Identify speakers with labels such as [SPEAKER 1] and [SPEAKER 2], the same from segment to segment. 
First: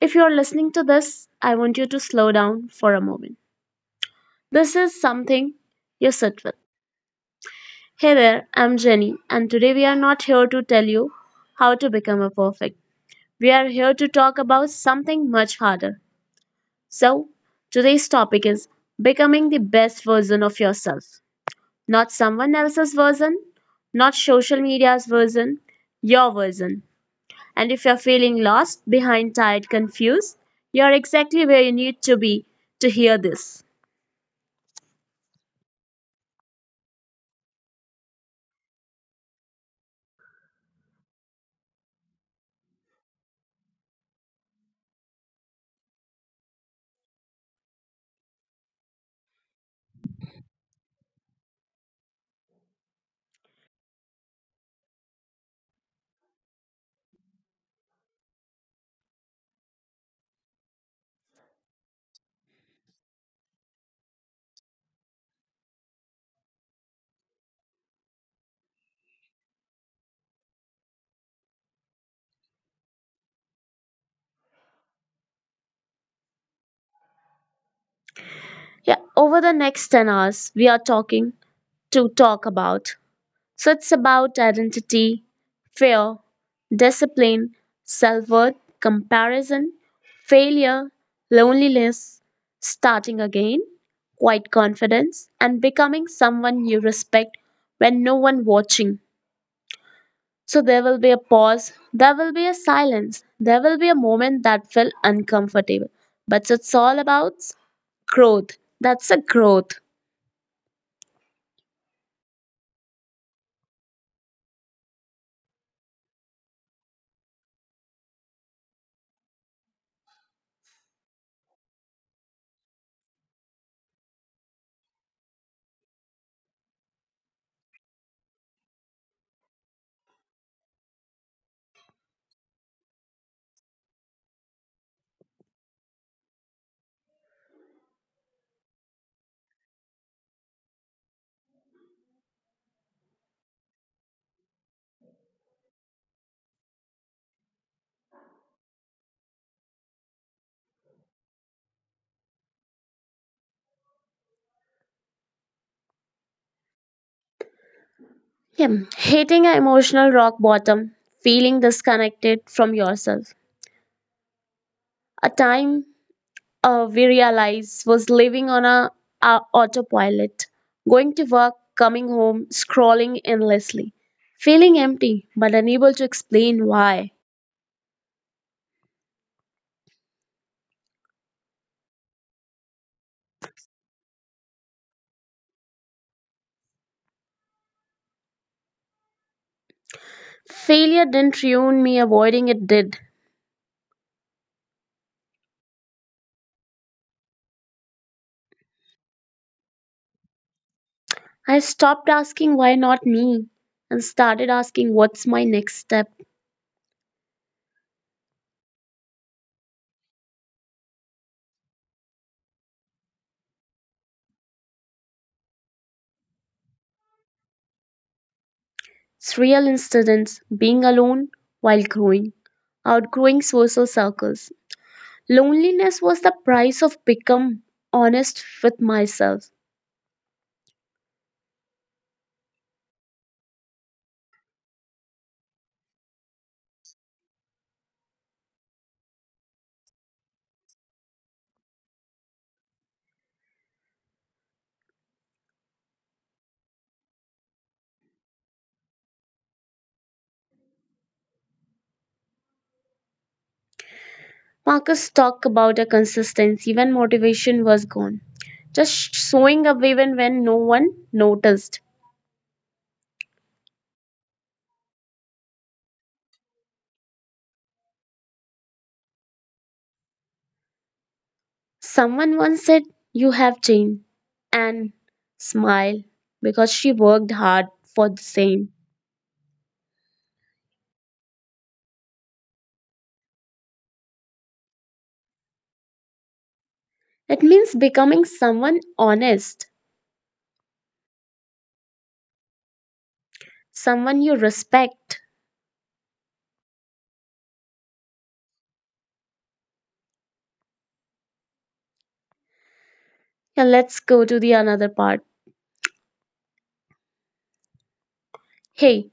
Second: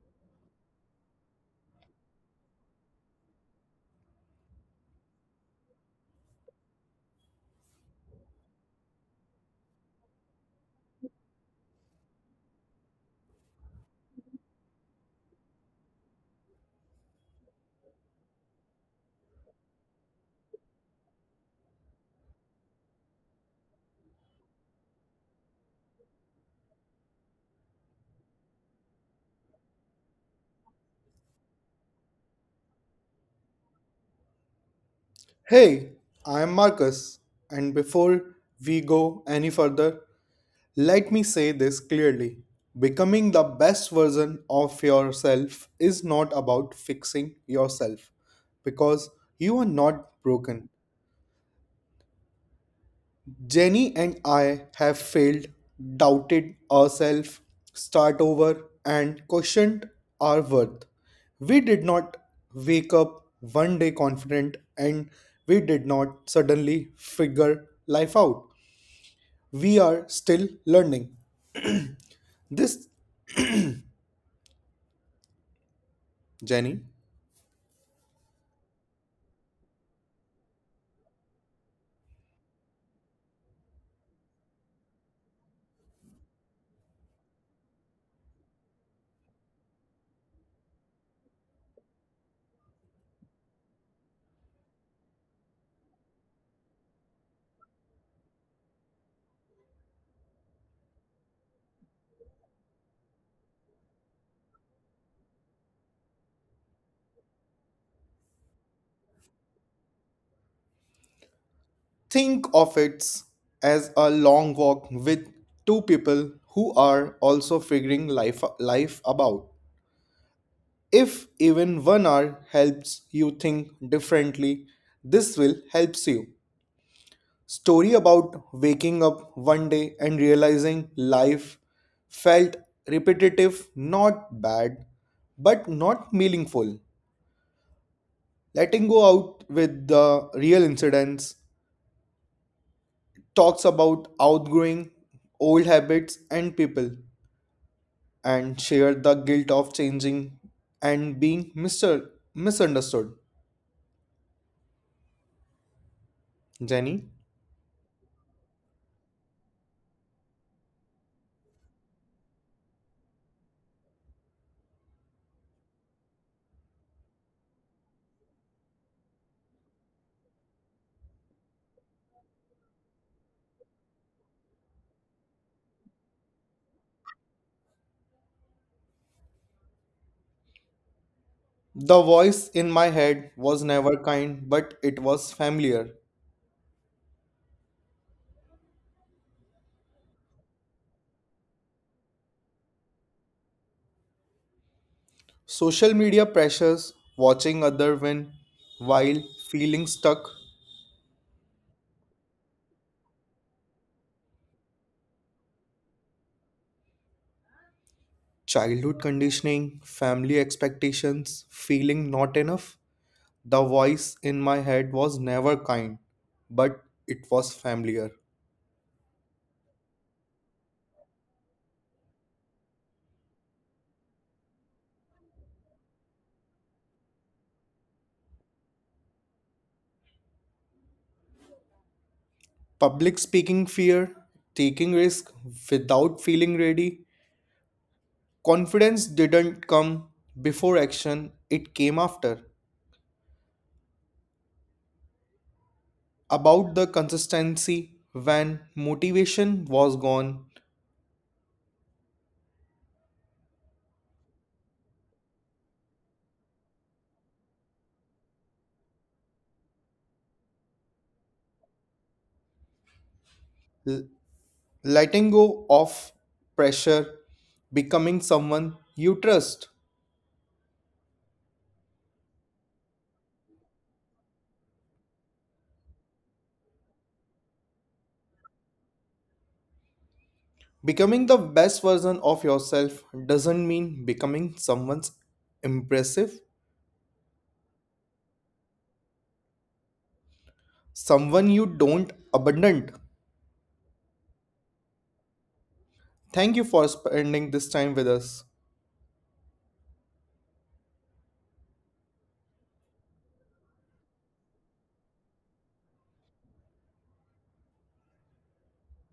[SPEAKER 1] If you're listening to this, I want you to slow down for a moment. This is something you sit with. Hey there, I'm Jenny, and today we are not here to tell you how to become a perfect. We are here to talk about something much harder. So, today's topic is becoming the best version of yourself. Not someone else's version, not social media's version, your version. And if you're feeling lost, behind, tired, confused, you're exactly where you need to be to hear this.
[SPEAKER 2] Hey, I am Marcus, and before we go any further, let me say this clearly. Becoming the best version of yourself is not about fixing yourself because you are not broken. Jenny and I have failed, doubted ourselves, start over, and questioned our worth. We did not wake up one day confident and we did not suddenly figure life out. We are still learning. This, Jenny,
[SPEAKER 1] Yeah, over the next 10 hours, we are talking to talk about. So it's about identity, fear, discipline, self worth, comparison, failure, loneliness, starting again, quiet confidence, and becoming someone you respect when no one watching. So there will be a pause, there will be a silence, there will be a moment that felt uncomfortable. But it's all about growth. That's a growth.
[SPEAKER 2] think of it as a long walk with two people who are also figuring life about. If even one hour helps you think differently, this will helps you. Story about waking up one day and realizing life felt repetitive, not bad, but not meaningful. Letting go out with the real incidents talks about outgrowing old habits and people and share the guilt of changing and being mister misunderstood. Jenny?
[SPEAKER 1] Yeah. Hitting an emotional rock bottom, feeling disconnected from yourself. A time we realize was living on a autopilot, going to work, coming home, scrolling endlessly, feeling empty but unable to explain why.
[SPEAKER 2] The voice in my head was never kind, but it was familiar.
[SPEAKER 1] Failure didn't ruin me, avoiding it did.
[SPEAKER 2] Social media pressures, watching other win while feeling stuck,
[SPEAKER 1] I stopped asking why not me and started asking what's my next step.
[SPEAKER 2] childhood conditioning, family expectations, feeling not enough. The voice in my head was never kind, but it was familiar.
[SPEAKER 1] It's real incidents, being alone while growing, outgrowing social circles. Loneliness was the price of become honest with myself.
[SPEAKER 2] Public speaking fear, taking risk without feeling ready. Confidence didn't come before action, it came after. About the consistency when motivation was gone,
[SPEAKER 1] Marcus talked about a consistency when motivation was gone, just showing up even when no one noticed.
[SPEAKER 2] l- letting go of pressure, becoming someone you trust.
[SPEAKER 1] Someone once said, You have changed, and smile because she worked hard for the same.
[SPEAKER 2] Becoming the best version of yourself doesn't mean becoming someone's impressive,
[SPEAKER 1] It means becoming someone honest,
[SPEAKER 2] someone you don't abandon.
[SPEAKER 1] someone you respect.
[SPEAKER 2] Thank you for spending this time with us.
[SPEAKER 1] Now let's go to the another part. Hey,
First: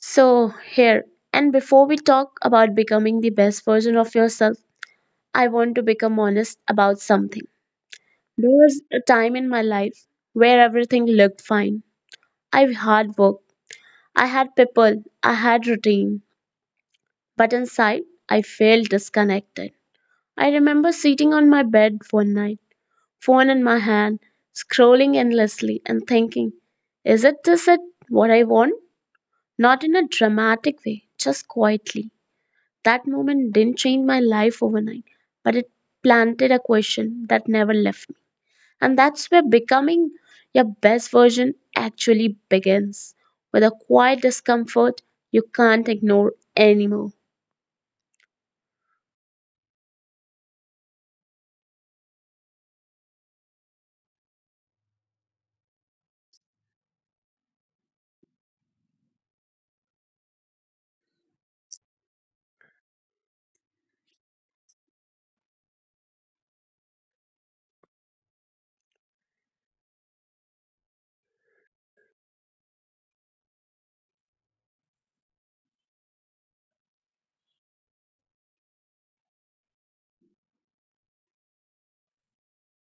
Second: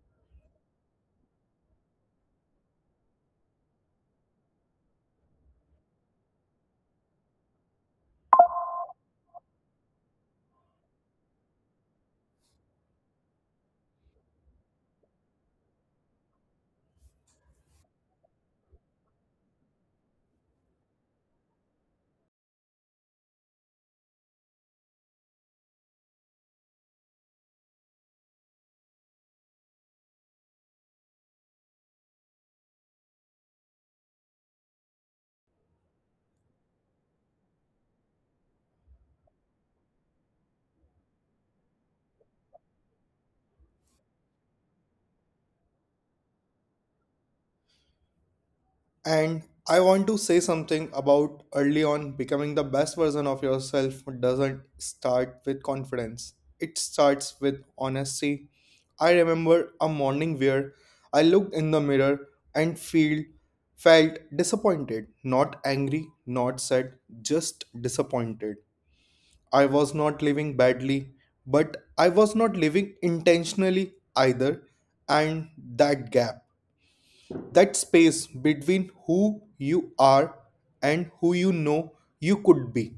[SPEAKER 1] so here, and before we talk about becoming the best version of yourself, I want to become honest about something. There was a time in my life where everything looked fine. I hard worked, I had people, I had routine, but inside I felt disconnected. I remember sitting on my bed one night phone in my hand, scrolling endlessly and thinking, is it this it what I want? Not in a dramatic way, just quietly. That moment didn't change my life overnight, but it planted a question that never left me. And that's where becoming your best version actually begins with a quiet discomfort you can't ignore anymore.
[SPEAKER 2] And I want to say something about early on becoming the best version of yourself doesn't start with confidence. It starts with honesty. I remember a morning where I looked in the mirror and feel felt disappointed, not angry, not sad, just disappointed. I was not living badly, but I was not living intentionally either, and that gap, that space between who you are and who you know you could be.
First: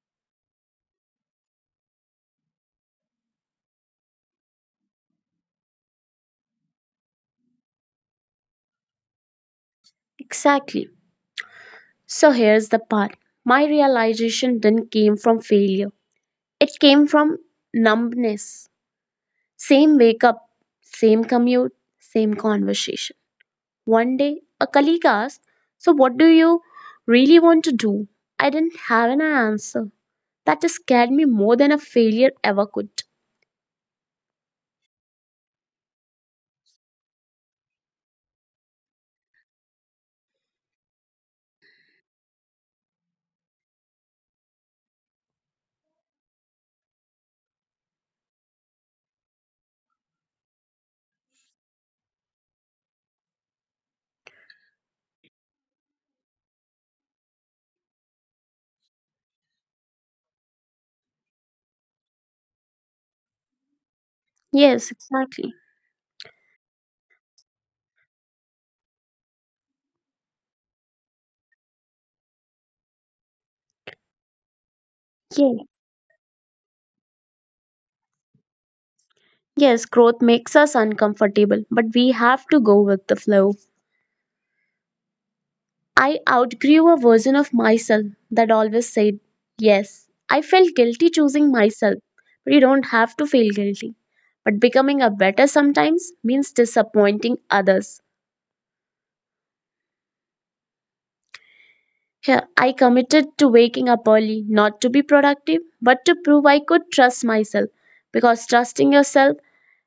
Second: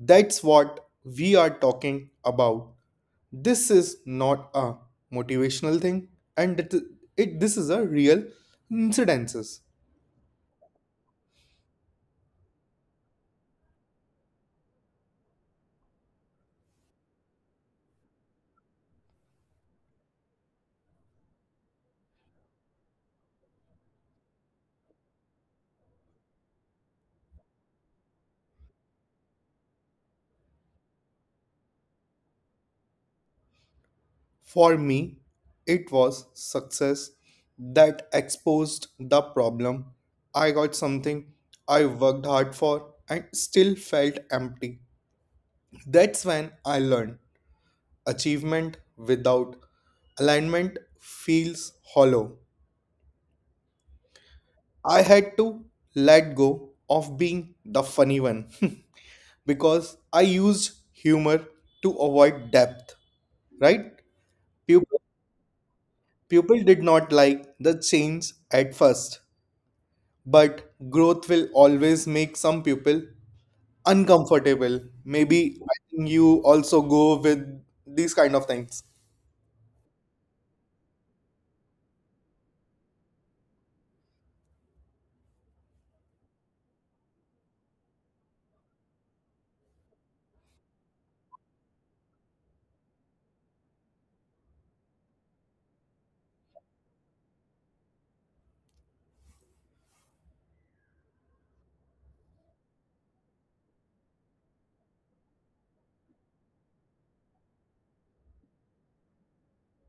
[SPEAKER 2] That's what we are talking about. This is not a motivational thing and it this is a real incidences.
[SPEAKER 1] Exactly. So here's the part. My realization didn't came from failure. It came from numbness. Same wake up, same commute, same conversation. One day, a colleague asked, So, what do you really want to do? I didn't have an answer. That scared me more than a failure ever could.
[SPEAKER 2] For me, it was success that exposed the problem. I got something I worked hard for and still felt empty. That's when I learned achievement without alignment feels hollow. I had to let go of being the funny one because I used humor to avoid depth, right?
[SPEAKER 1] Yes,
[SPEAKER 2] People,
[SPEAKER 1] exactly.
[SPEAKER 2] people did not like the change at first, but growth will always make some people uncomfortable. Maybe
[SPEAKER 1] Yeah.
[SPEAKER 2] I think you also go with these kind of things.
[SPEAKER 1] Yes, growth makes us uncomfortable, but we have to go with the flow. I outgrew a version of myself that always said yes. I felt guilty choosing myself, but you don't have to feel guilty. But becoming a better sometimes means disappointing others. Here, I committed to waking up early, not to be productive, but to prove I could trust myself, because trusting yourself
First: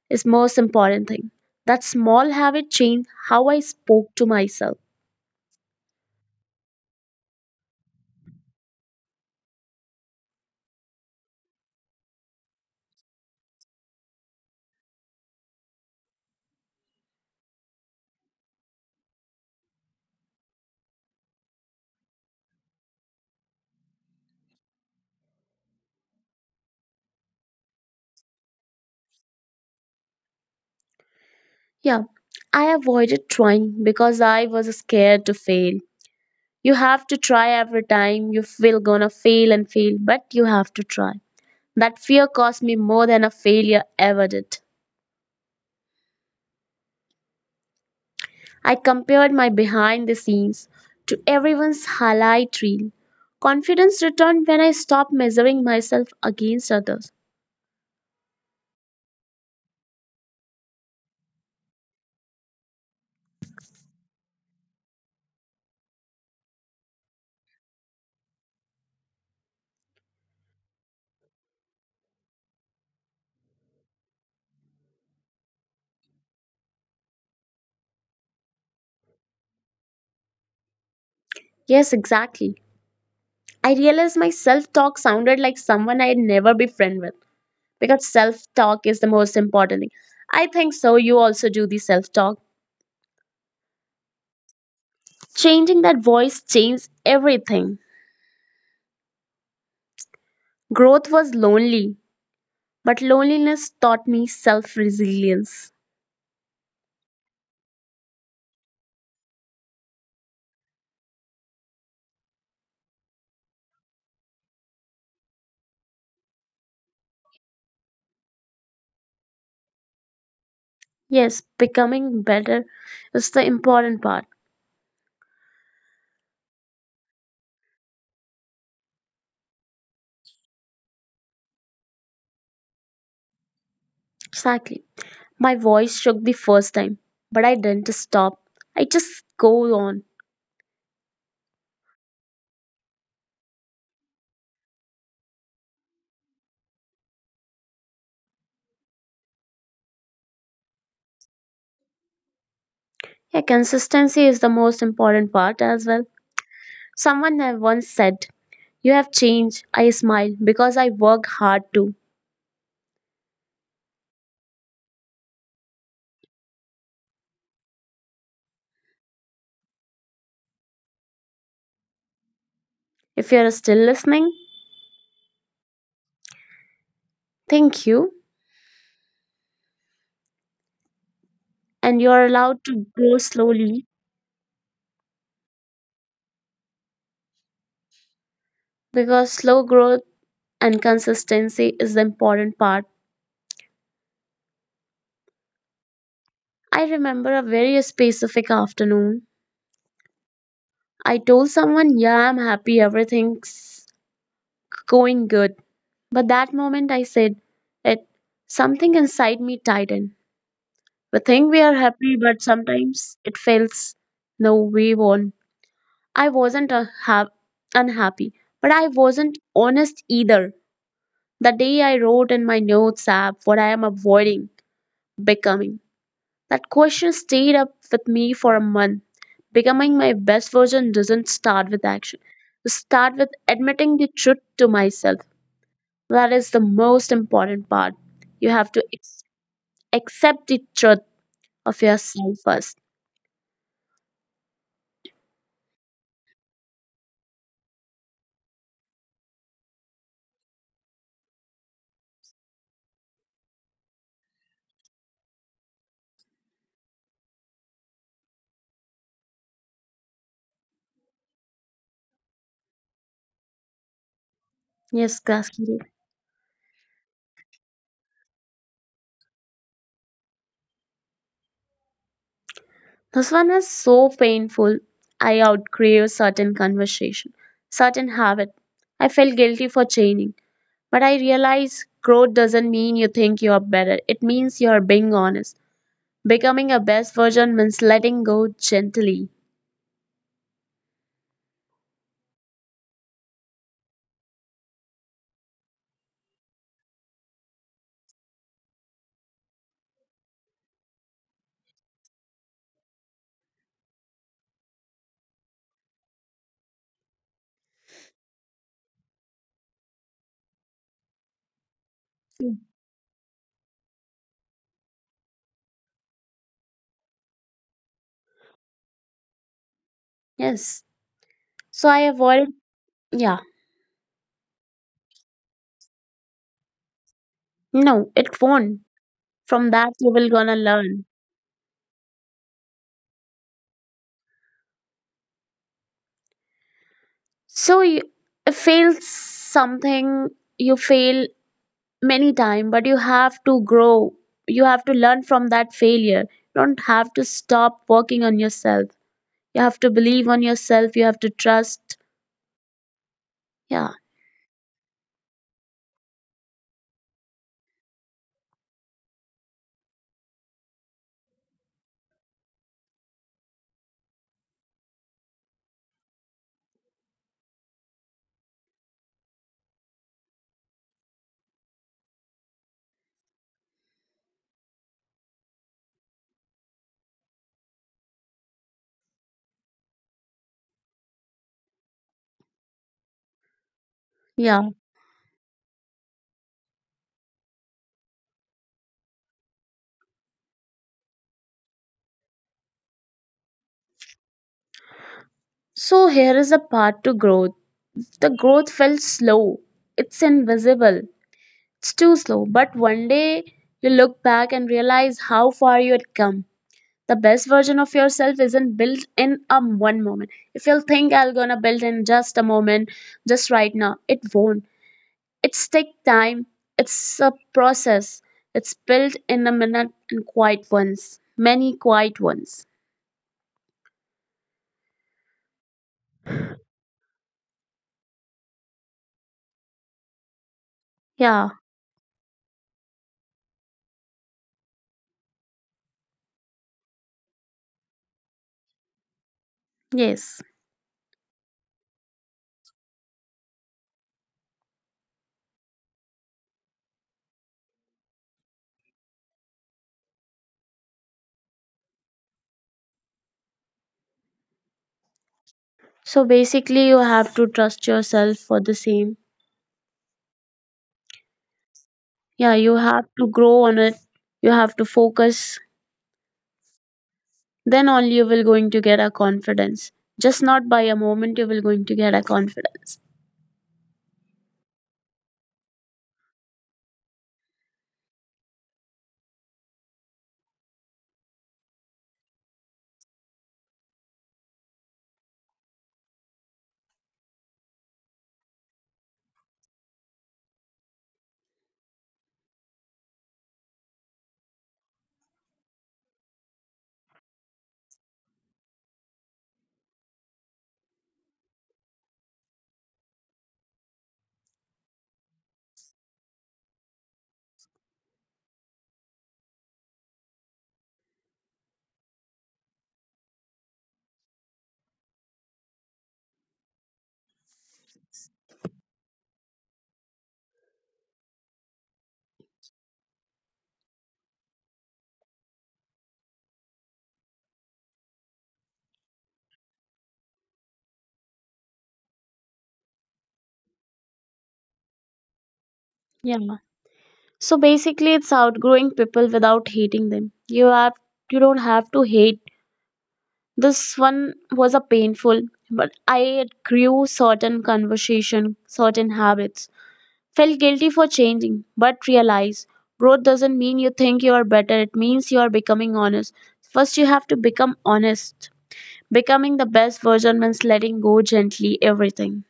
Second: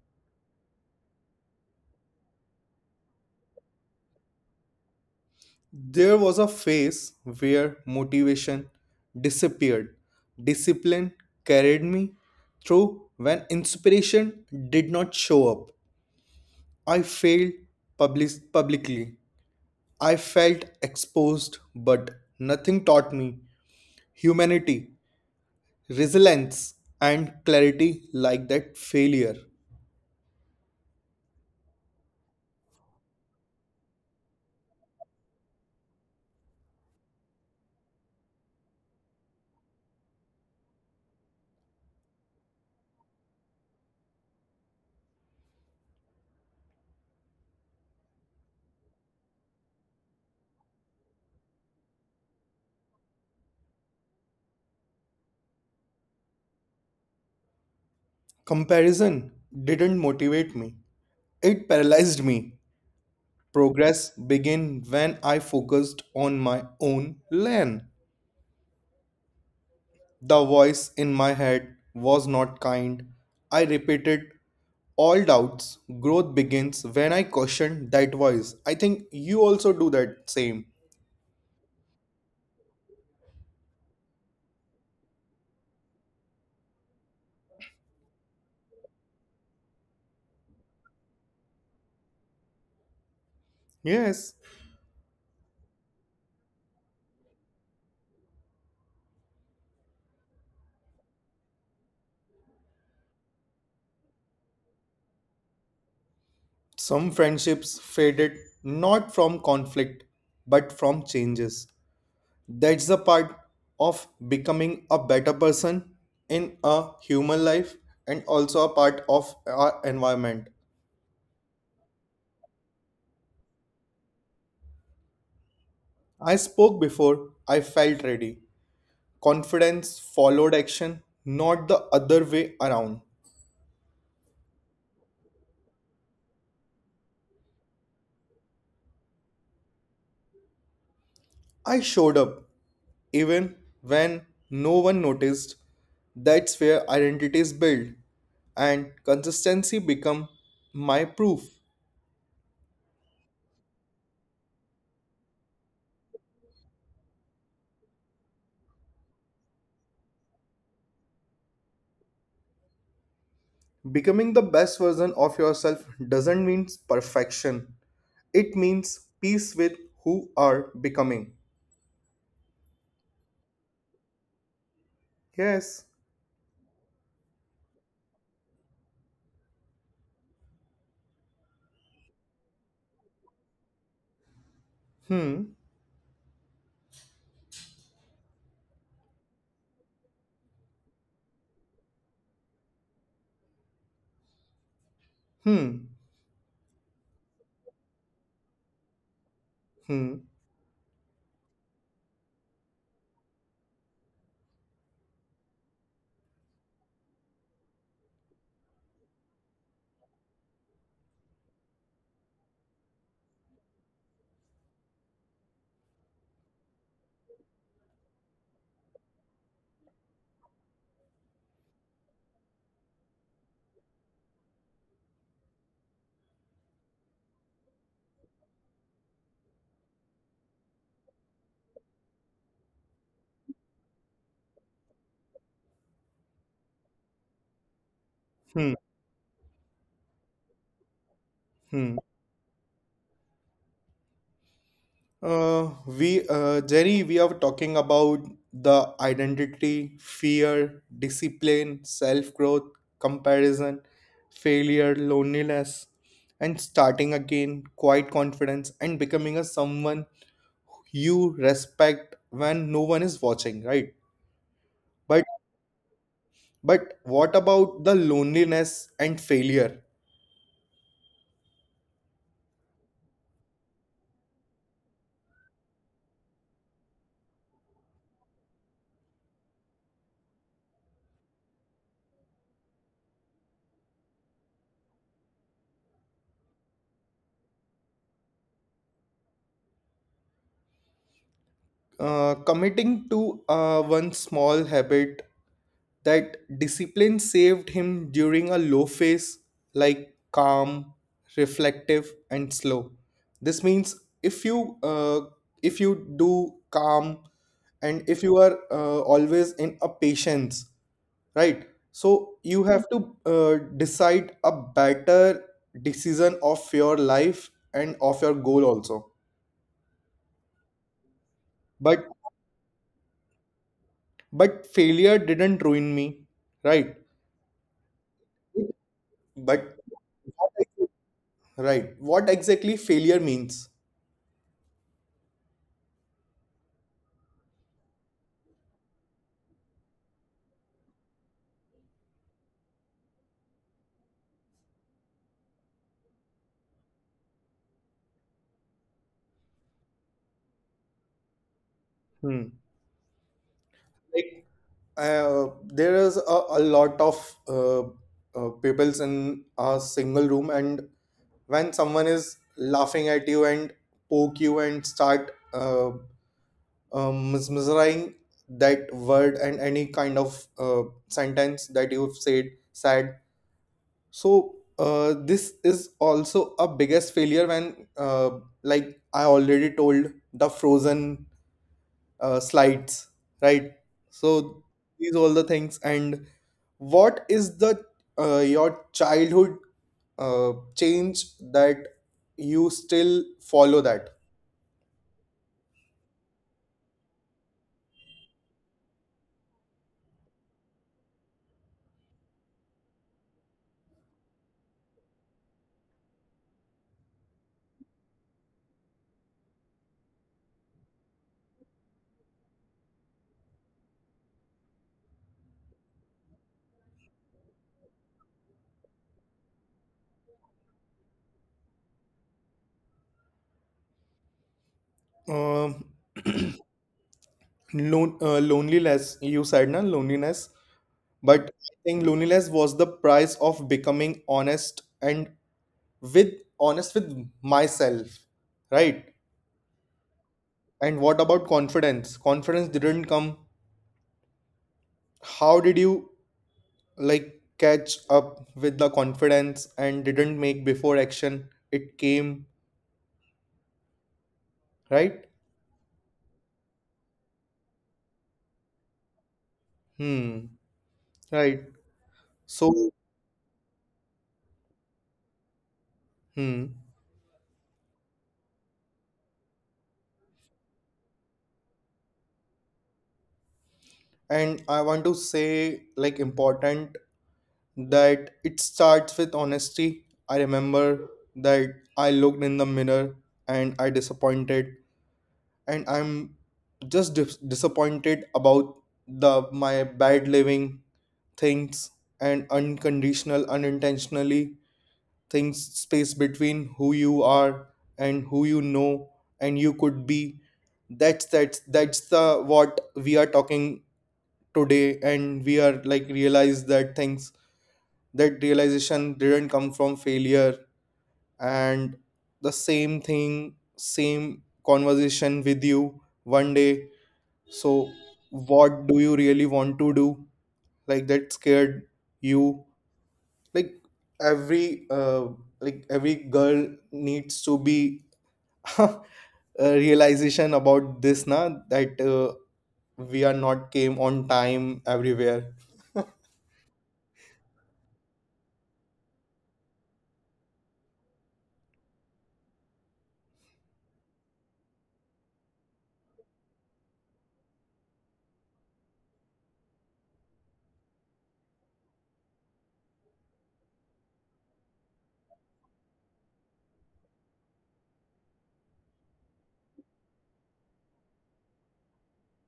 [SPEAKER 1] is most important thing. That small habit changed how I spoke to myself.
[SPEAKER 2] There was a phase where motivation disappeared. Discipline carried me through when inspiration did not show up. I failed publicly. I felt exposed, but nothing taught me humanity, resilience, and clarity like that failure.
[SPEAKER 1] Yeah, I avoided trying because I was scared to fail. You have to try every time. You will gonna fail and fail, but you have to try. That fear cost me more than a failure ever did. I compared my behind the scenes to everyone's highlight reel. Confidence returned when I stopped measuring myself against others.
[SPEAKER 2] Comparison didn't motivate me, it paralyzed me. Progress began when I focused on my own lane. The voice in my head was not kind. I repeated all doubts. Growth begins when I question that voice. I think you also do that same.
[SPEAKER 1] Yes, exactly. I realized my self talk sounded like someone I'd never be friend with because self talk is the most important thing. I think so. You also do the self talk.
[SPEAKER 2] Yes.
[SPEAKER 1] Changing that voice changed everything. Growth was lonely, but loneliness taught me self resilience.
[SPEAKER 2] Some friendships faded not from conflict but from changes. That's the part of becoming a better person in a human life and also a part of our environment.
[SPEAKER 1] Yes, becoming better is the important part.
[SPEAKER 2] I spoke before I felt ready. Confidence followed action, not the other way around.
[SPEAKER 1] Exactly. My voice shook the first time, but I didn't stop. I just go on.
[SPEAKER 2] I showed up even when no one noticed. That's where identity is built and consistency become my proof.
[SPEAKER 1] Yeah, consistency is the most important part as well. Someone had once said, You have changed. I smile because I work hard too.
[SPEAKER 2] Becoming the best version of yourself doesn't mean perfection. It means peace with who are becoming.
[SPEAKER 1] If you're still listening,
[SPEAKER 2] Yes.
[SPEAKER 1] thank you. And you're allowed to grow slowly
[SPEAKER 2] Hmm.
[SPEAKER 1] because slow growth and consistency is the important part.
[SPEAKER 2] Hmm.
[SPEAKER 1] I remember a very specific afternoon.
[SPEAKER 2] Hmm.
[SPEAKER 1] I told someone, Yeah, I'm happy, everything's going good. But that moment I said it, something inside me tightened. We think we are happy, but sometimes it feels no, we won't. I wasn't unhappy, but I wasn't honest either. The day I wrote in my notes app what I am avoiding becoming. That question stayed up with me for a month. Becoming my best version doesn't start with action. It starts with admitting the truth to myself. That is the most important part. You have
[SPEAKER 2] Hmm.
[SPEAKER 1] to accept the truth of
[SPEAKER 2] Hmm.
[SPEAKER 1] yourself first.
[SPEAKER 2] Jerry, we are talking about the identity, fear, discipline, self growth, comparison, failure, loneliness, and starting again, quiet confidence, and becoming a someone you respect when no one is watching, right?
[SPEAKER 1] Yes,
[SPEAKER 2] But
[SPEAKER 1] Kaskiri.
[SPEAKER 2] what about the loneliness and failure?
[SPEAKER 1] This one is so painful. I outgrew certain conversation, certain habit. I felt guilty for changing. But I realized growth doesn't mean you think you are better. It means you are being honest. Becoming a best version means letting go gently.
[SPEAKER 2] Committing to one small habit that discipline saved him during a low phase, like calm, reflective and slow. This means if you uh, if you do calm, and if you are always in a patience, right? So you have to decide a better decision of your life and of your goal also.
[SPEAKER 1] Yes. So I
[SPEAKER 2] But
[SPEAKER 1] avoided, yeah,
[SPEAKER 2] failure didn't ruin me, right?
[SPEAKER 1] no, it won't. From
[SPEAKER 2] But
[SPEAKER 1] that, you will gonna learn.
[SPEAKER 2] right. What exactly failure means?
[SPEAKER 1] So you fail something, you fail many time, but you have to grow. You have to learn from that failure. You don't have to stop working on yourself. You have to believe on yourself. You have to trust.
[SPEAKER 2] Hmm.
[SPEAKER 1] Yeah,
[SPEAKER 2] Like, there is a lot of uh, peoples in a single room, and when someone is laughing at you and poke you and start mesmerizing that word and any kind of sentence that you've said. So this is also a biggest failure when, like I already told, the frozen slides, right?
[SPEAKER 1] yeah.
[SPEAKER 2] So these all the things. And what is the your childhood change that you still follow that?
[SPEAKER 1] So here is a part to growth. The growth felt slow. It's invisible. It's too slow, but one day you look back and realize how far you had come. The best version of yourself isn't built in a one moment. If you think I'm gonna build in just a moment, just right now, it won't. It's take time. It's a process. It's built in a minute and quiet ones, many quiet ones.
[SPEAKER 2] Um loneliness. You said na loneliness,
[SPEAKER 1] Yeah.
[SPEAKER 2] but I think loneliness was the price of becoming honest and with honest with myself, right?
[SPEAKER 1] Yes.
[SPEAKER 2] And what about confidence? Confidence didn't come. How did you like catch up with the confidence and didn't make before action it came, right?
[SPEAKER 1] So basically, you have to trust yourself for the same.
[SPEAKER 2] Hmm. Right.
[SPEAKER 1] Yeah, you
[SPEAKER 2] So
[SPEAKER 1] have to grow on it. You have to focus,
[SPEAKER 2] hmm.
[SPEAKER 1] then only you will going to get a confidence. Just not by a moment you will going to get a confidence.
[SPEAKER 2] And I want to say like important that it starts with honesty. I remember that I looked in the mirror and I disappointed, and I'm just disappointed about the my bad living things and unconditional unintentionally things, space between who you are and who you know and you could be. That's the what we are talking today, and we are like realize that things, that realization didn't come from failure. And the same thing, same conversation with you one day. So what do you really want to do? Like that scared you, like every uh, like every girl needs to be a realization about this na, that we are not came on time everywhere.
[SPEAKER 1] Yeah, so basically it's outgrowing people without hating them. You don't have to hate. This one was a painful, but I grew certain conversation, certain habits, felt guilty for changing, but realize growth doesn't mean you think you are better. It means you are becoming honest. First you have to become honest. Becoming the best version means letting go gently everything.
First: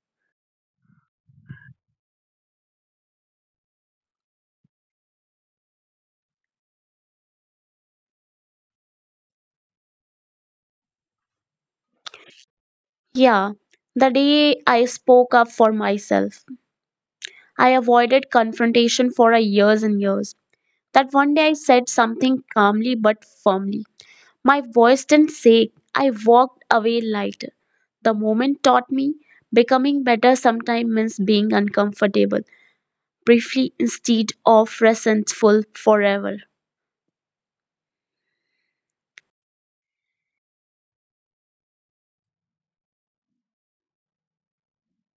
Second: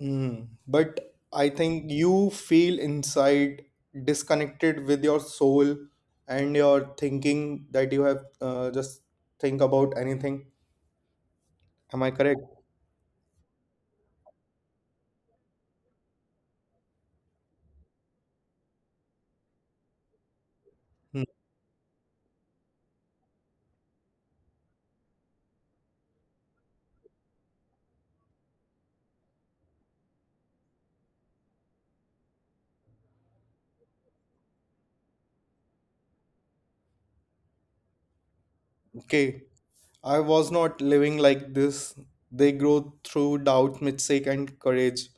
[SPEAKER 2] Mm. But I think you feel inside disconnected with your soul and your thinking that you have just think about anything. Am I correct?
[SPEAKER 1] Yeah, the day I spoke up for myself. I avoided confrontation for a years and years. That
[SPEAKER 2] Mm.
[SPEAKER 1] one day I said something calmly but firmly. My voice didn't shake. I walked away lighter. The moment taught me becoming better sometimes means being uncomfortable briefly instead of resentful forever.
[SPEAKER 2] Okay. I was not living like this. They grow through doubt, mistake, and courage.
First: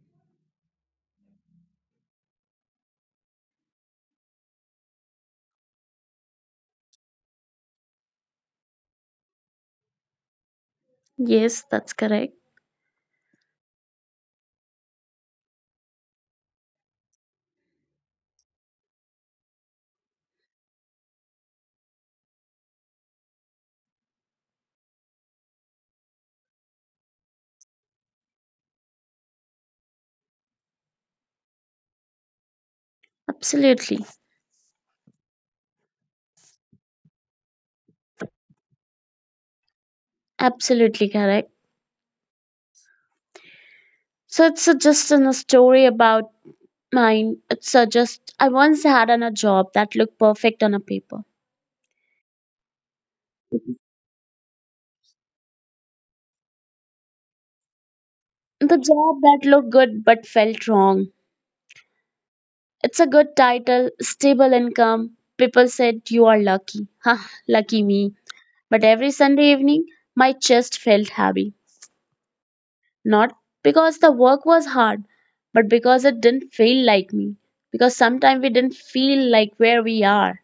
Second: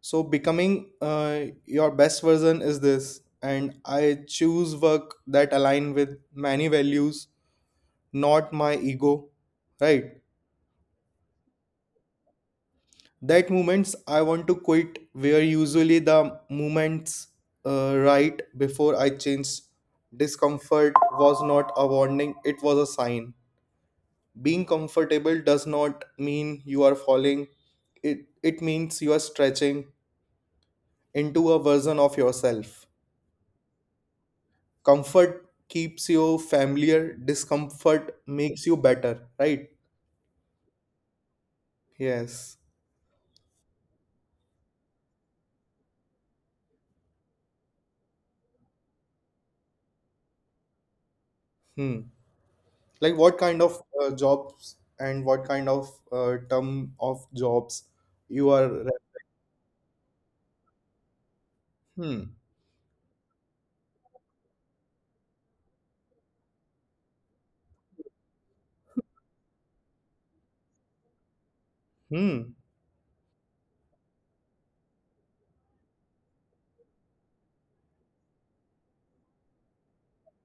[SPEAKER 2] So becoming your best version is this, and I choose work that align with many values, not my ego. Right?
[SPEAKER 1] Yes, that's correct.
[SPEAKER 2] That moments I want to quit were usually the moments right before I changed. Discomfort was not a warning; it was a sign. Being comfortable does not mean you are falling. It it means you are stretching into a version of yourself.
[SPEAKER 1] Absolutely.
[SPEAKER 2] Comfort keeps you familiar, discomfort makes you better, right?
[SPEAKER 1] Absolutely correct.
[SPEAKER 2] Yes.
[SPEAKER 1] So it's a, just in a story about Mine. Mind suggests I once had on a job that looked perfect on a paper.
[SPEAKER 2] Hmm. Like what kind of jobs and what kind of term of jobs you are?
[SPEAKER 1] The job that looked good but felt wrong.
[SPEAKER 2] Hmm.
[SPEAKER 1] It's a good title, stable income. People said you are lucky. Ha, lucky me. But every Sunday evening, my chest felt heavy.
[SPEAKER 2] Hmm.
[SPEAKER 1] Not because the work was hard, but because it didn't feel like me. Because sometimes we didn't feel like where we are.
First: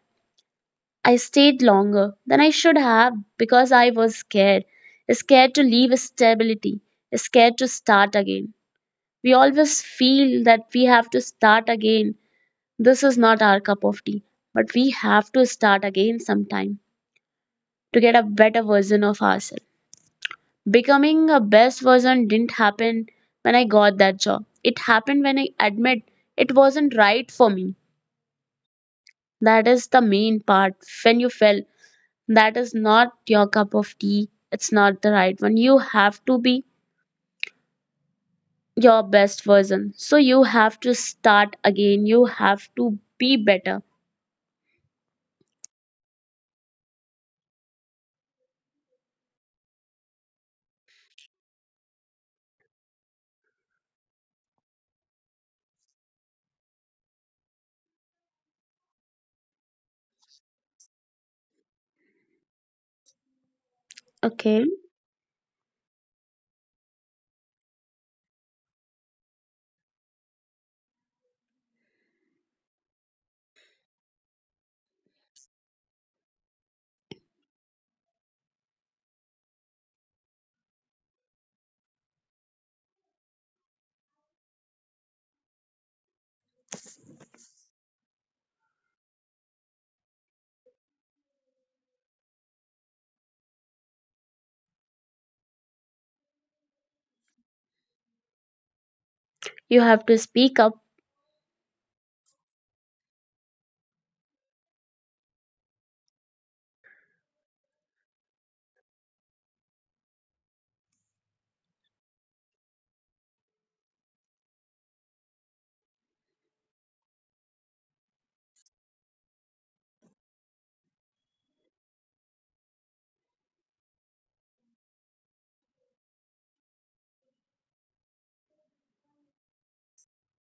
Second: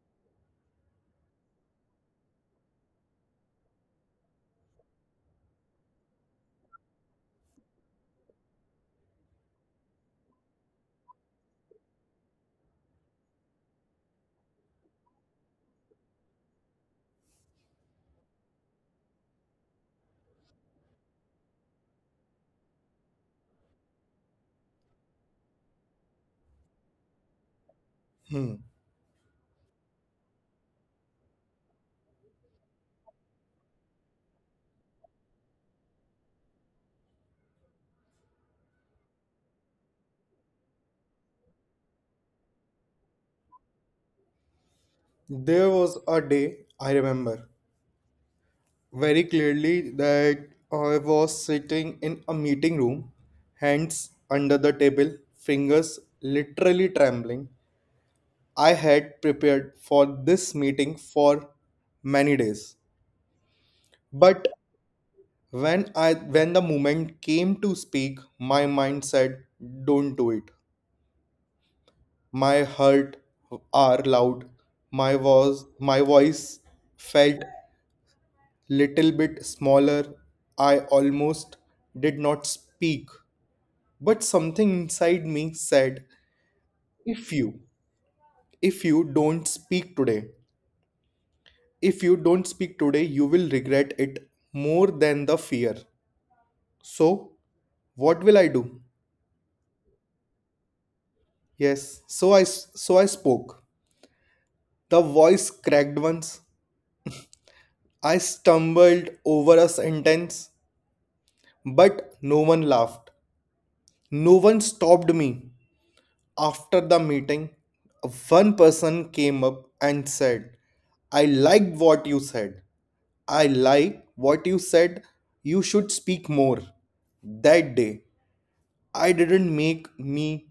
[SPEAKER 1] I stayed longer than I should have because I was scared. Scared to leave stability, scared to start again. We always feel that we have to start again. This is not our cup of tea, but we have to start again sometime to get a better version of ourselves. Becoming a best version didn't happen when I got that job. It happened when I admit it wasn't right for me.
[SPEAKER 2] Hmm.
[SPEAKER 1] That is the main part when you fail that is not your cup of tea. It's not the right one. You have to be your best version. So you have to start again. You have to be better.
[SPEAKER 2] There was a day I remember very clearly that I was sitting in a meeting room, hands under the table, fingers literally trembling. I had prepared for this meeting for many days. But
[SPEAKER 1] Okay.
[SPEAKER 2] when the moment came to speak, my mind said, "Don't do it." My heart are loud. My voice felt little bit smaller. I almost did not speak. But something inside me said, "If you don't speak today, you will regret it more than the fear." So, what will I do?
[SPEAKER 1] You have to speak up.
[SPEAKER 2] Yes, so I spoke. The voice cracked once. I stumbled over a sentence, but no one laughed. No one stopped me. After the meeting, one person came up and said, "I liked what you said. I like what you said. You should speak more." That day, I didn't make me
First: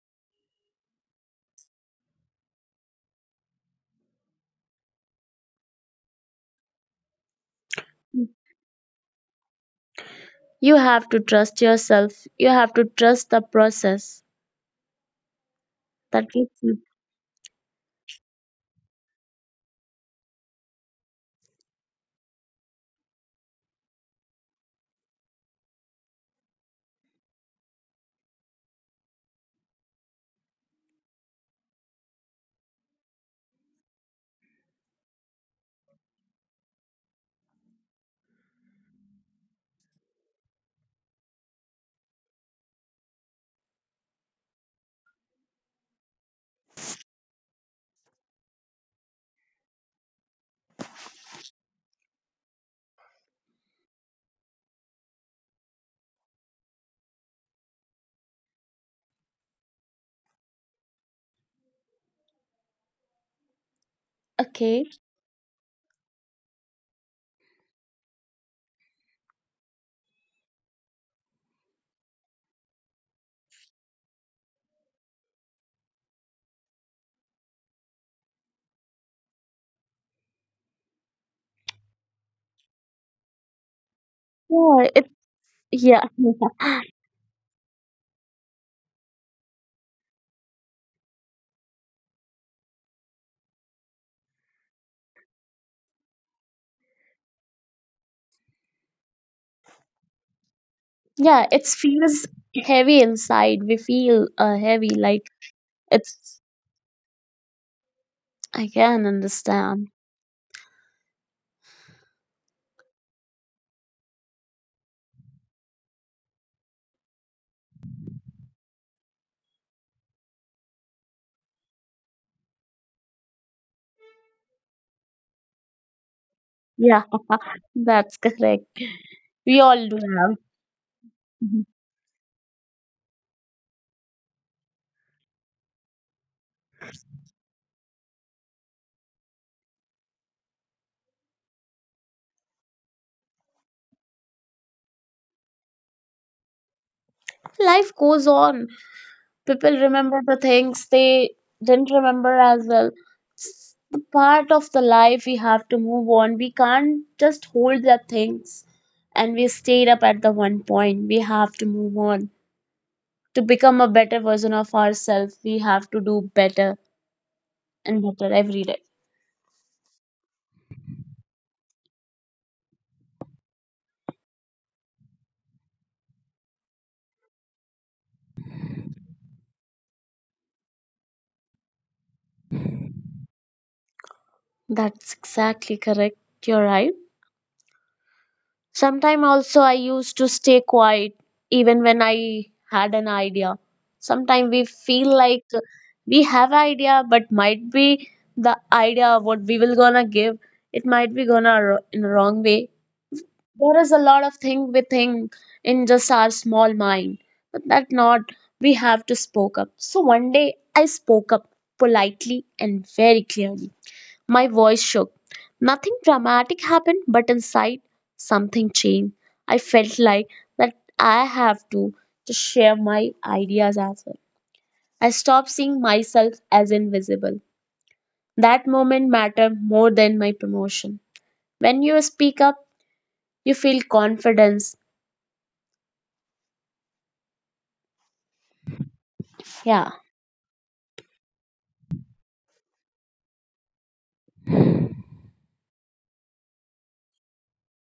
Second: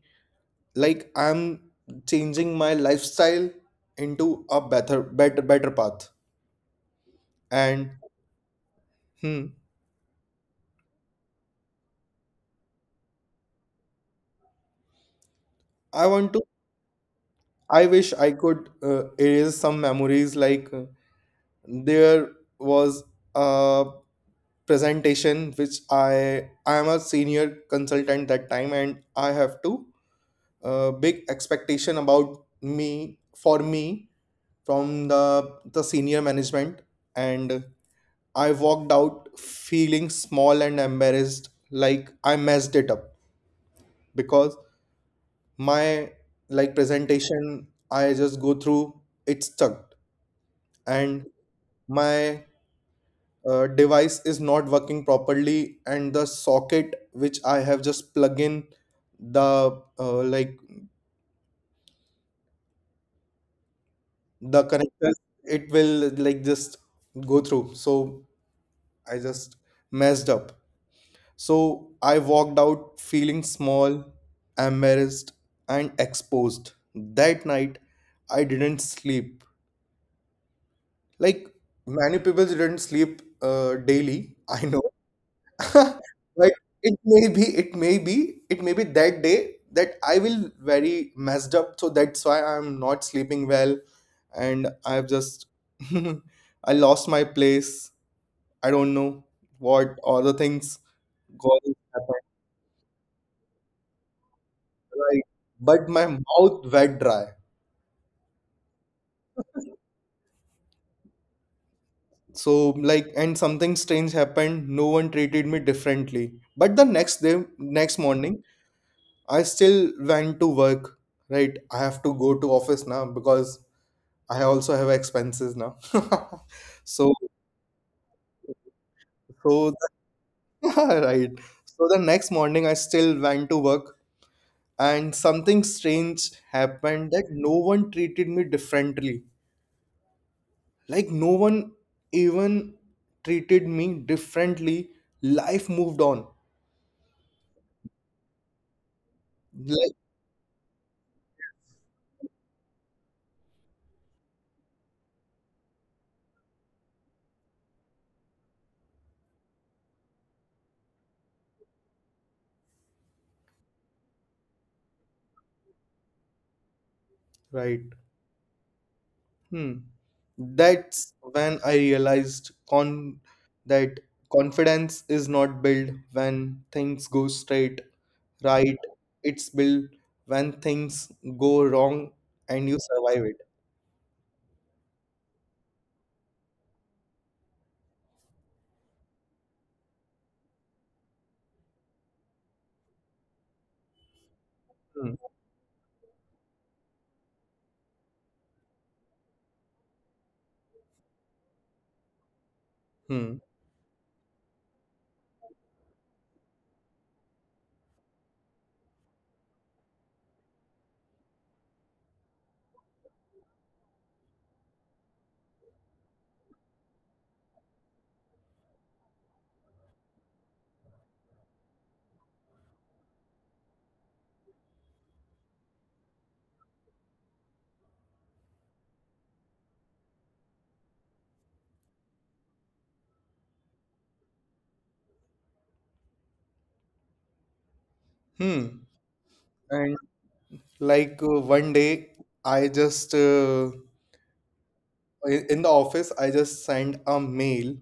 [SPEAKER 2] like I'm changing my lifestyle into a better path and hmm,
[SPEAKER 1] You have to trust yourself. You have to trust the process.
[SPEAKER 2] I
[SPEAKER 1] That
[SPEAKER 2] want to
[SPEAKER 1] gets me.
[SPEAKER 2] I wish I could erase some memories, like there was a presentation which I am a senior consultant that time and I have to big expectation about me for me from the senior management, and I walked out feeling small and embarrassed, like I messed it up, because my like presentation I just go through it's stuck and my device is not working properly, and the socket which I have just plug in the like the
[SPEAKER 1] Okay.
[SPEAKER 2] connectors, it will like just go through. So I just messed up. So I walked out feeling small, embarrassed, and exposed. That night, I didn't sleep. Like many people didn't sleep daily. I
[SPEAKER 1] Yeah.
[SPEAKER 2] know.
[SPEAKER 1] It. Yeah.
[SPEAKER 2] Like it may be, that day that I will very messed up. So that's why I'm not sleeping well, and I've just I lost my place. I don't know what other things
[SPEAKER 1] Yeah. It
[SPEAKER 2] got.
[SPEAKER 1] feels heavy inside. We feel heavy. Like
[SPEAKER 2] Right. But my
[SPEAKER 1] it's.
[SPEAKER 2] mouth wet dry.
[SPEAKER 1] I can understand.
[SPEAKER 2] So like, and something strange happened. No one treated me differently. But the next day, next morning, I still went to work. Right. I have to go to office now because I also have expenses now.
[SPEAKER 1] Yeah.
[SPEAKER 2] So,
[SPEAKER 1] That's correct. We
[SPEAKER 2] so
[SPEAKER 1] all do. Have
[SPEAKER 2] right.
[SPEAKER 1] Mhm.
[SPEAKER 2] So the next morning, I still went to work, and something strange happened that no one treated me differently. Like no one even treated me differently. Life moved on,
[SPEAKER 1] Life goes on. People
[SPEAKER 2] like,
[SPEAKER 1] remember the things they didn't remember as well. It's the part of the life we have to move on. We can't just hold the things and we stayed up at the one point. We have to move on. To become a better version of ourselves, we have to do better and
[SPEAKER 2] right.
[SPEAKER 1] better every day.
[SPEAKER 2] Hmm. That's when I realized con that confidence is not built when things go straight, right? It's built when things go wrong and you survive it.
[SPEAKER 1] That's exactly correct. You're right. Sometimes also I used to stay quiet even when I had an idea. Sometimes we
[SPEAKER 2] Hmm.
[SPEAKER 1] feel like we have idea, but might be the idea what we will gonna give, it might be gonna in a wrong way.
[SPEAKER 2] Hmm.
[SPEAKER 1] There is a lot of thing we think in just our small mind, but that not we have to spoke up. So one day I spoke up politely and very clearly. My voice shook. Nothing dramatic happened, but inside something changed. I felt like that I have to just share my ideas as well. I stopped seeing myself as invisible. That moment mattered more than my promotion. When you speak up, you feel confidence.
[SPEAKER 2] Hmm.
[SPEAKER 1] Yeah.
[SPEAKER 2] And like one day, I just in the office, I just sent a mail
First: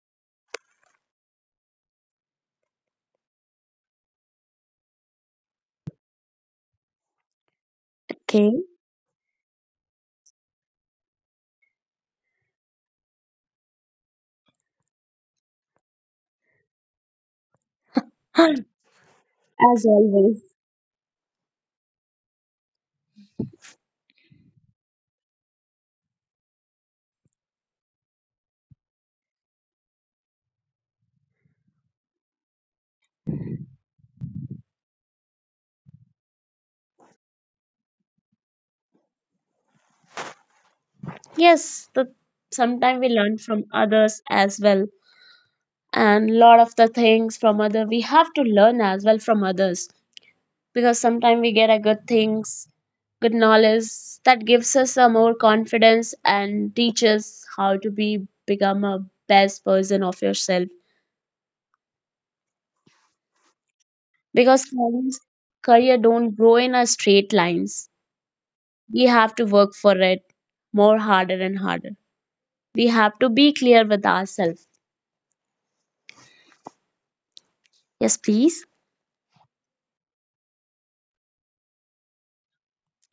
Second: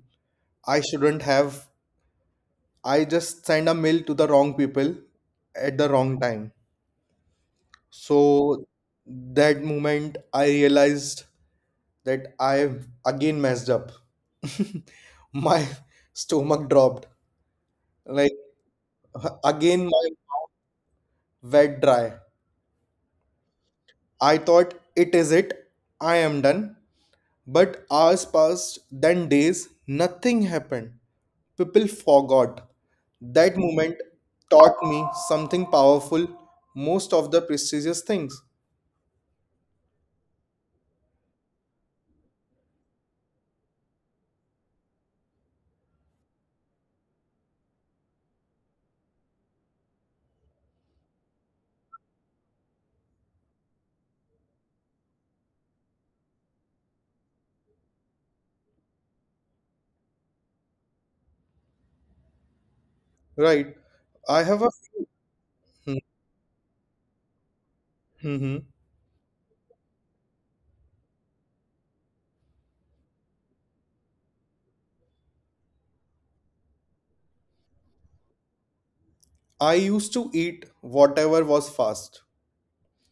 [SPEAKER 2] I shouldn't have. I just sent a mail to the wrong people at the wrong time.
[SPEAKER 1] Okay.
[SPEAKER 2] So that moment I realized that I've again messed up. My stomach dropped. Like
[SPEAKER 1] as
[SPEAKER 2] again my
[SPEAKER 1] always.
[SPEAKER 2] wet dry. I thought it is it. I am done. But hours passed, then days, nothing happened. People forgot. That moment taught me something powerful, most of the prestigious things.
[SPEAKER 1] Yes, the sometimes we learn from others as well. And lot of the things from other we have to learn as well from others. Because sometimes we get a good things, good knowledge that gives us a more confidence and teaches how to be become a best version of yourself.
[SPEAKER 2] Right. I have
[SPEAKER 1] Because
[SPEAKER 2] a.
[SPEAKER 1] careers,
[SPEAKER 2] Hmm.
[SPEAKER 1] career don't grow in a straight lines.
[SPEAKER 2] Hmm, hmm.
[SPEAKER 1] We have to work for it more harder and harder. We have to be clear with ourselves. Yes, please.
[SPEAKER 2] I used to eat whatever was fast.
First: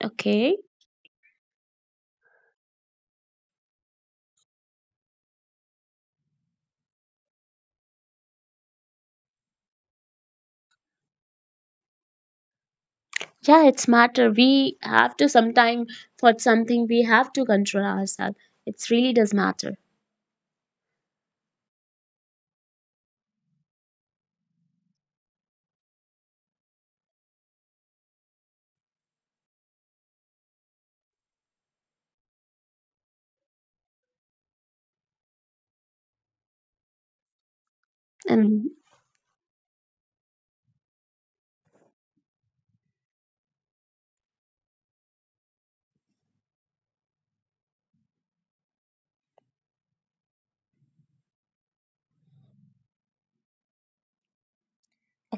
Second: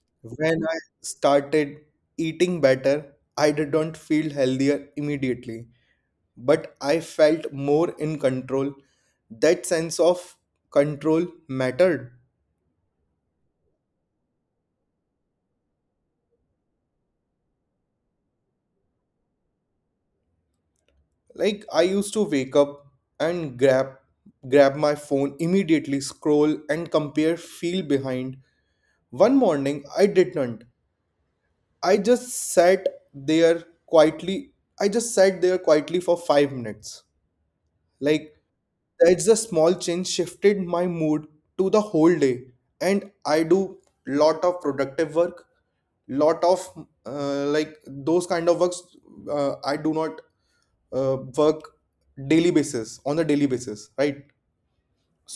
[SPEAKER 1] Okay.
[SPEAKER 2] When I started eating better, I didn't feel healthier immediately, but I felt more in control. That sense of control mattered.
[SPEAKER 1] Yeah, it's matter. We have to sometime for something we have to control ourselves. It really does matter.
[SPEAKER 2] Like I used to wake up and grab my phone immediately, scroll and compare feel behind. One morning I didn't. I just sat there quietly. I just sat there quietly for 5 minutes. Like
[SPEAKER 1] And
[SPEAKER 2] that's the small change shifted my mood to the whole day, and I do lot of productive work, lot of like those kind of works, I do not work daily basis on a daily basis, right?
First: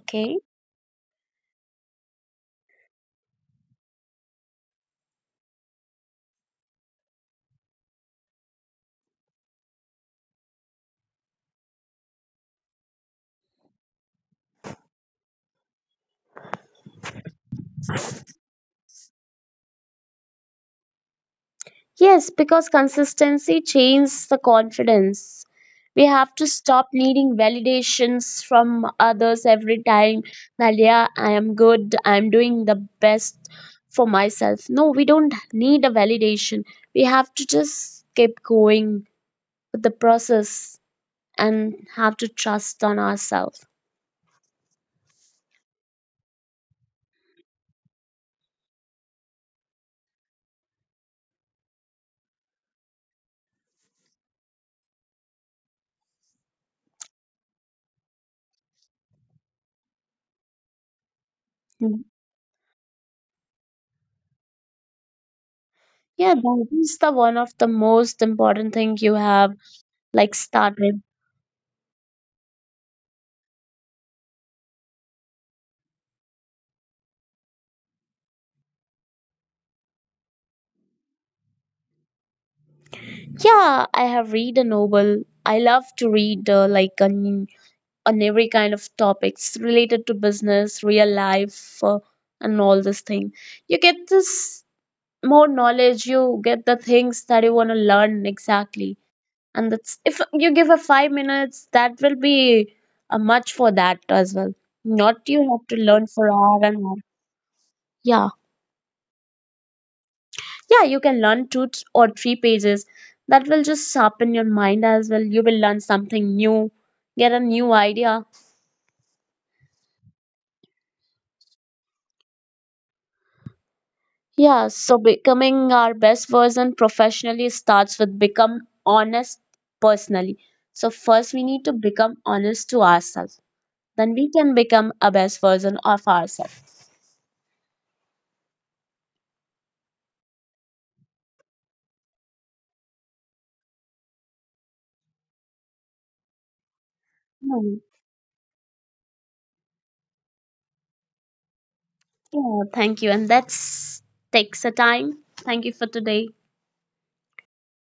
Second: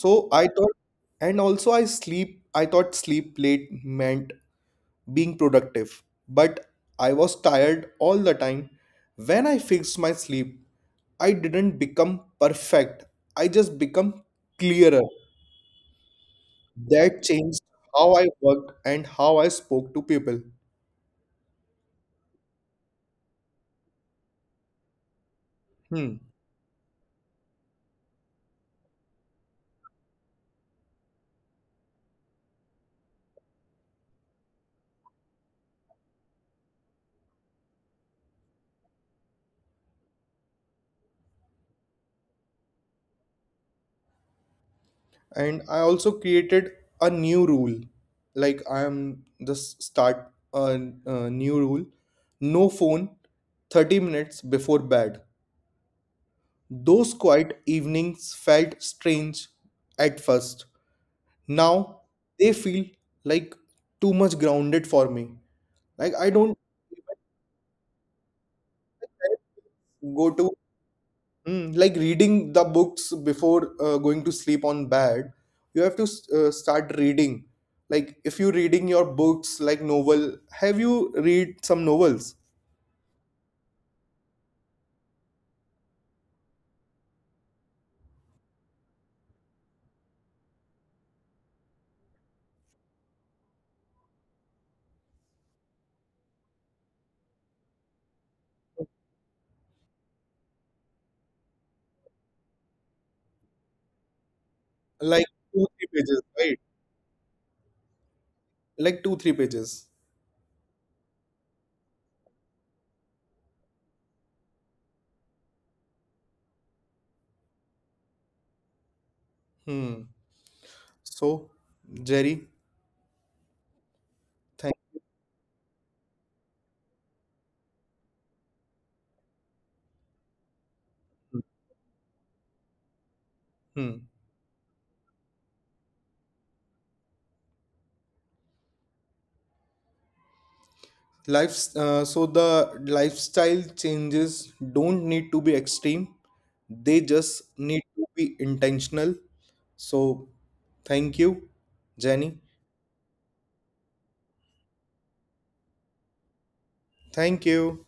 [SPEAKER 2] So I thought. And also I sleep I thought sleep late meant being productive, but I was tired all the time. When I fixed my sleep, I didn't become perfect, I just become clearer. That changed how I worked and how I spoke to people.
[SPEAKER 1] Yes, because consistency changes the confidence. We
[SPEAKER 2] Hmm.
[SPEAKER 1] have to stop needing validations from others every time that, yeah, I am good, I am doing the best for myself. No, we don't need a validation. We have to just keep going with the process and have to trust on ourselves.
[SPEAKER 2] And I also created a new rule, like I am just a new rule, no phone 30 minutes before bed. Those quiet evenings felt strange at first, now
[SPEAKER 1] Mm.
[SPEAKER 2] they feel like too much grounded for me. Like I
[SPEAKER 1] Yeah,
[SPEAKER 2] don't
[SPEAKER 1] that is the one of the most important thing you have
[SPEAKER 2] even go
[SPEAKER 1] like
[SPEAKER 2] to
[SPEAKER 1] started.
[SPEAKER 2] Mm, like reading the books before going to sleep on bed, you have to start reading. Like if you're reading your books, like novel, have you read some novels?
[SPEAKER 1] Yeah, I have read a novel. I love to read like on every kind of topics related to business, real life, and all this thing. You get this more knowledge. You get the things that you want to learn exactly, and that's if you give a 5 minutes, that will be much for that as well.
[SPEAKER 2] Like
[SPEAKER 1] Not you
[SPEAKER 2] two,
[SPEAKER 1] have to
[SPEAKER 2] three
[SPEAKER 1] learn
[SPEAKER 2] pages,
[SPEAKER 1] for
[SPEAKER 2] right?
[SPEAKER 1] hour and hour. Yeah.
[SPEAKER 2] Like two, three pages.
[SPEAKER 1] Yeah, you can learn two or three pages that will just sharpen your mind as well. You will learn something new, get a new idea.
[SPEAKER 2] Hmm. So, Jerry,
[SPEAKER 1] Yeah,
[SPEAKER 2] thank
[SPEAKER 1] so becoming our best version professionally starts with become honest personally. So first
[SPEAKER 2] you.
[SPEAKER 1] we need to become honest to ourselves,
[SPEAKER 2] Hmm.
[SPEAKER 1] then we can become a best version of ourselves.
[SPEAKER 2] So the lifestyle changes don't need to be extreme. They just
[SPEAKER 1] Hmm.
[SPEAKER 2] need to be intentional. So, thank you, Jenny.
[SPEAKER 1] Yeah, thank you, and that's takes a time. Thank you for today.
[SPEAKER 2] Thank you.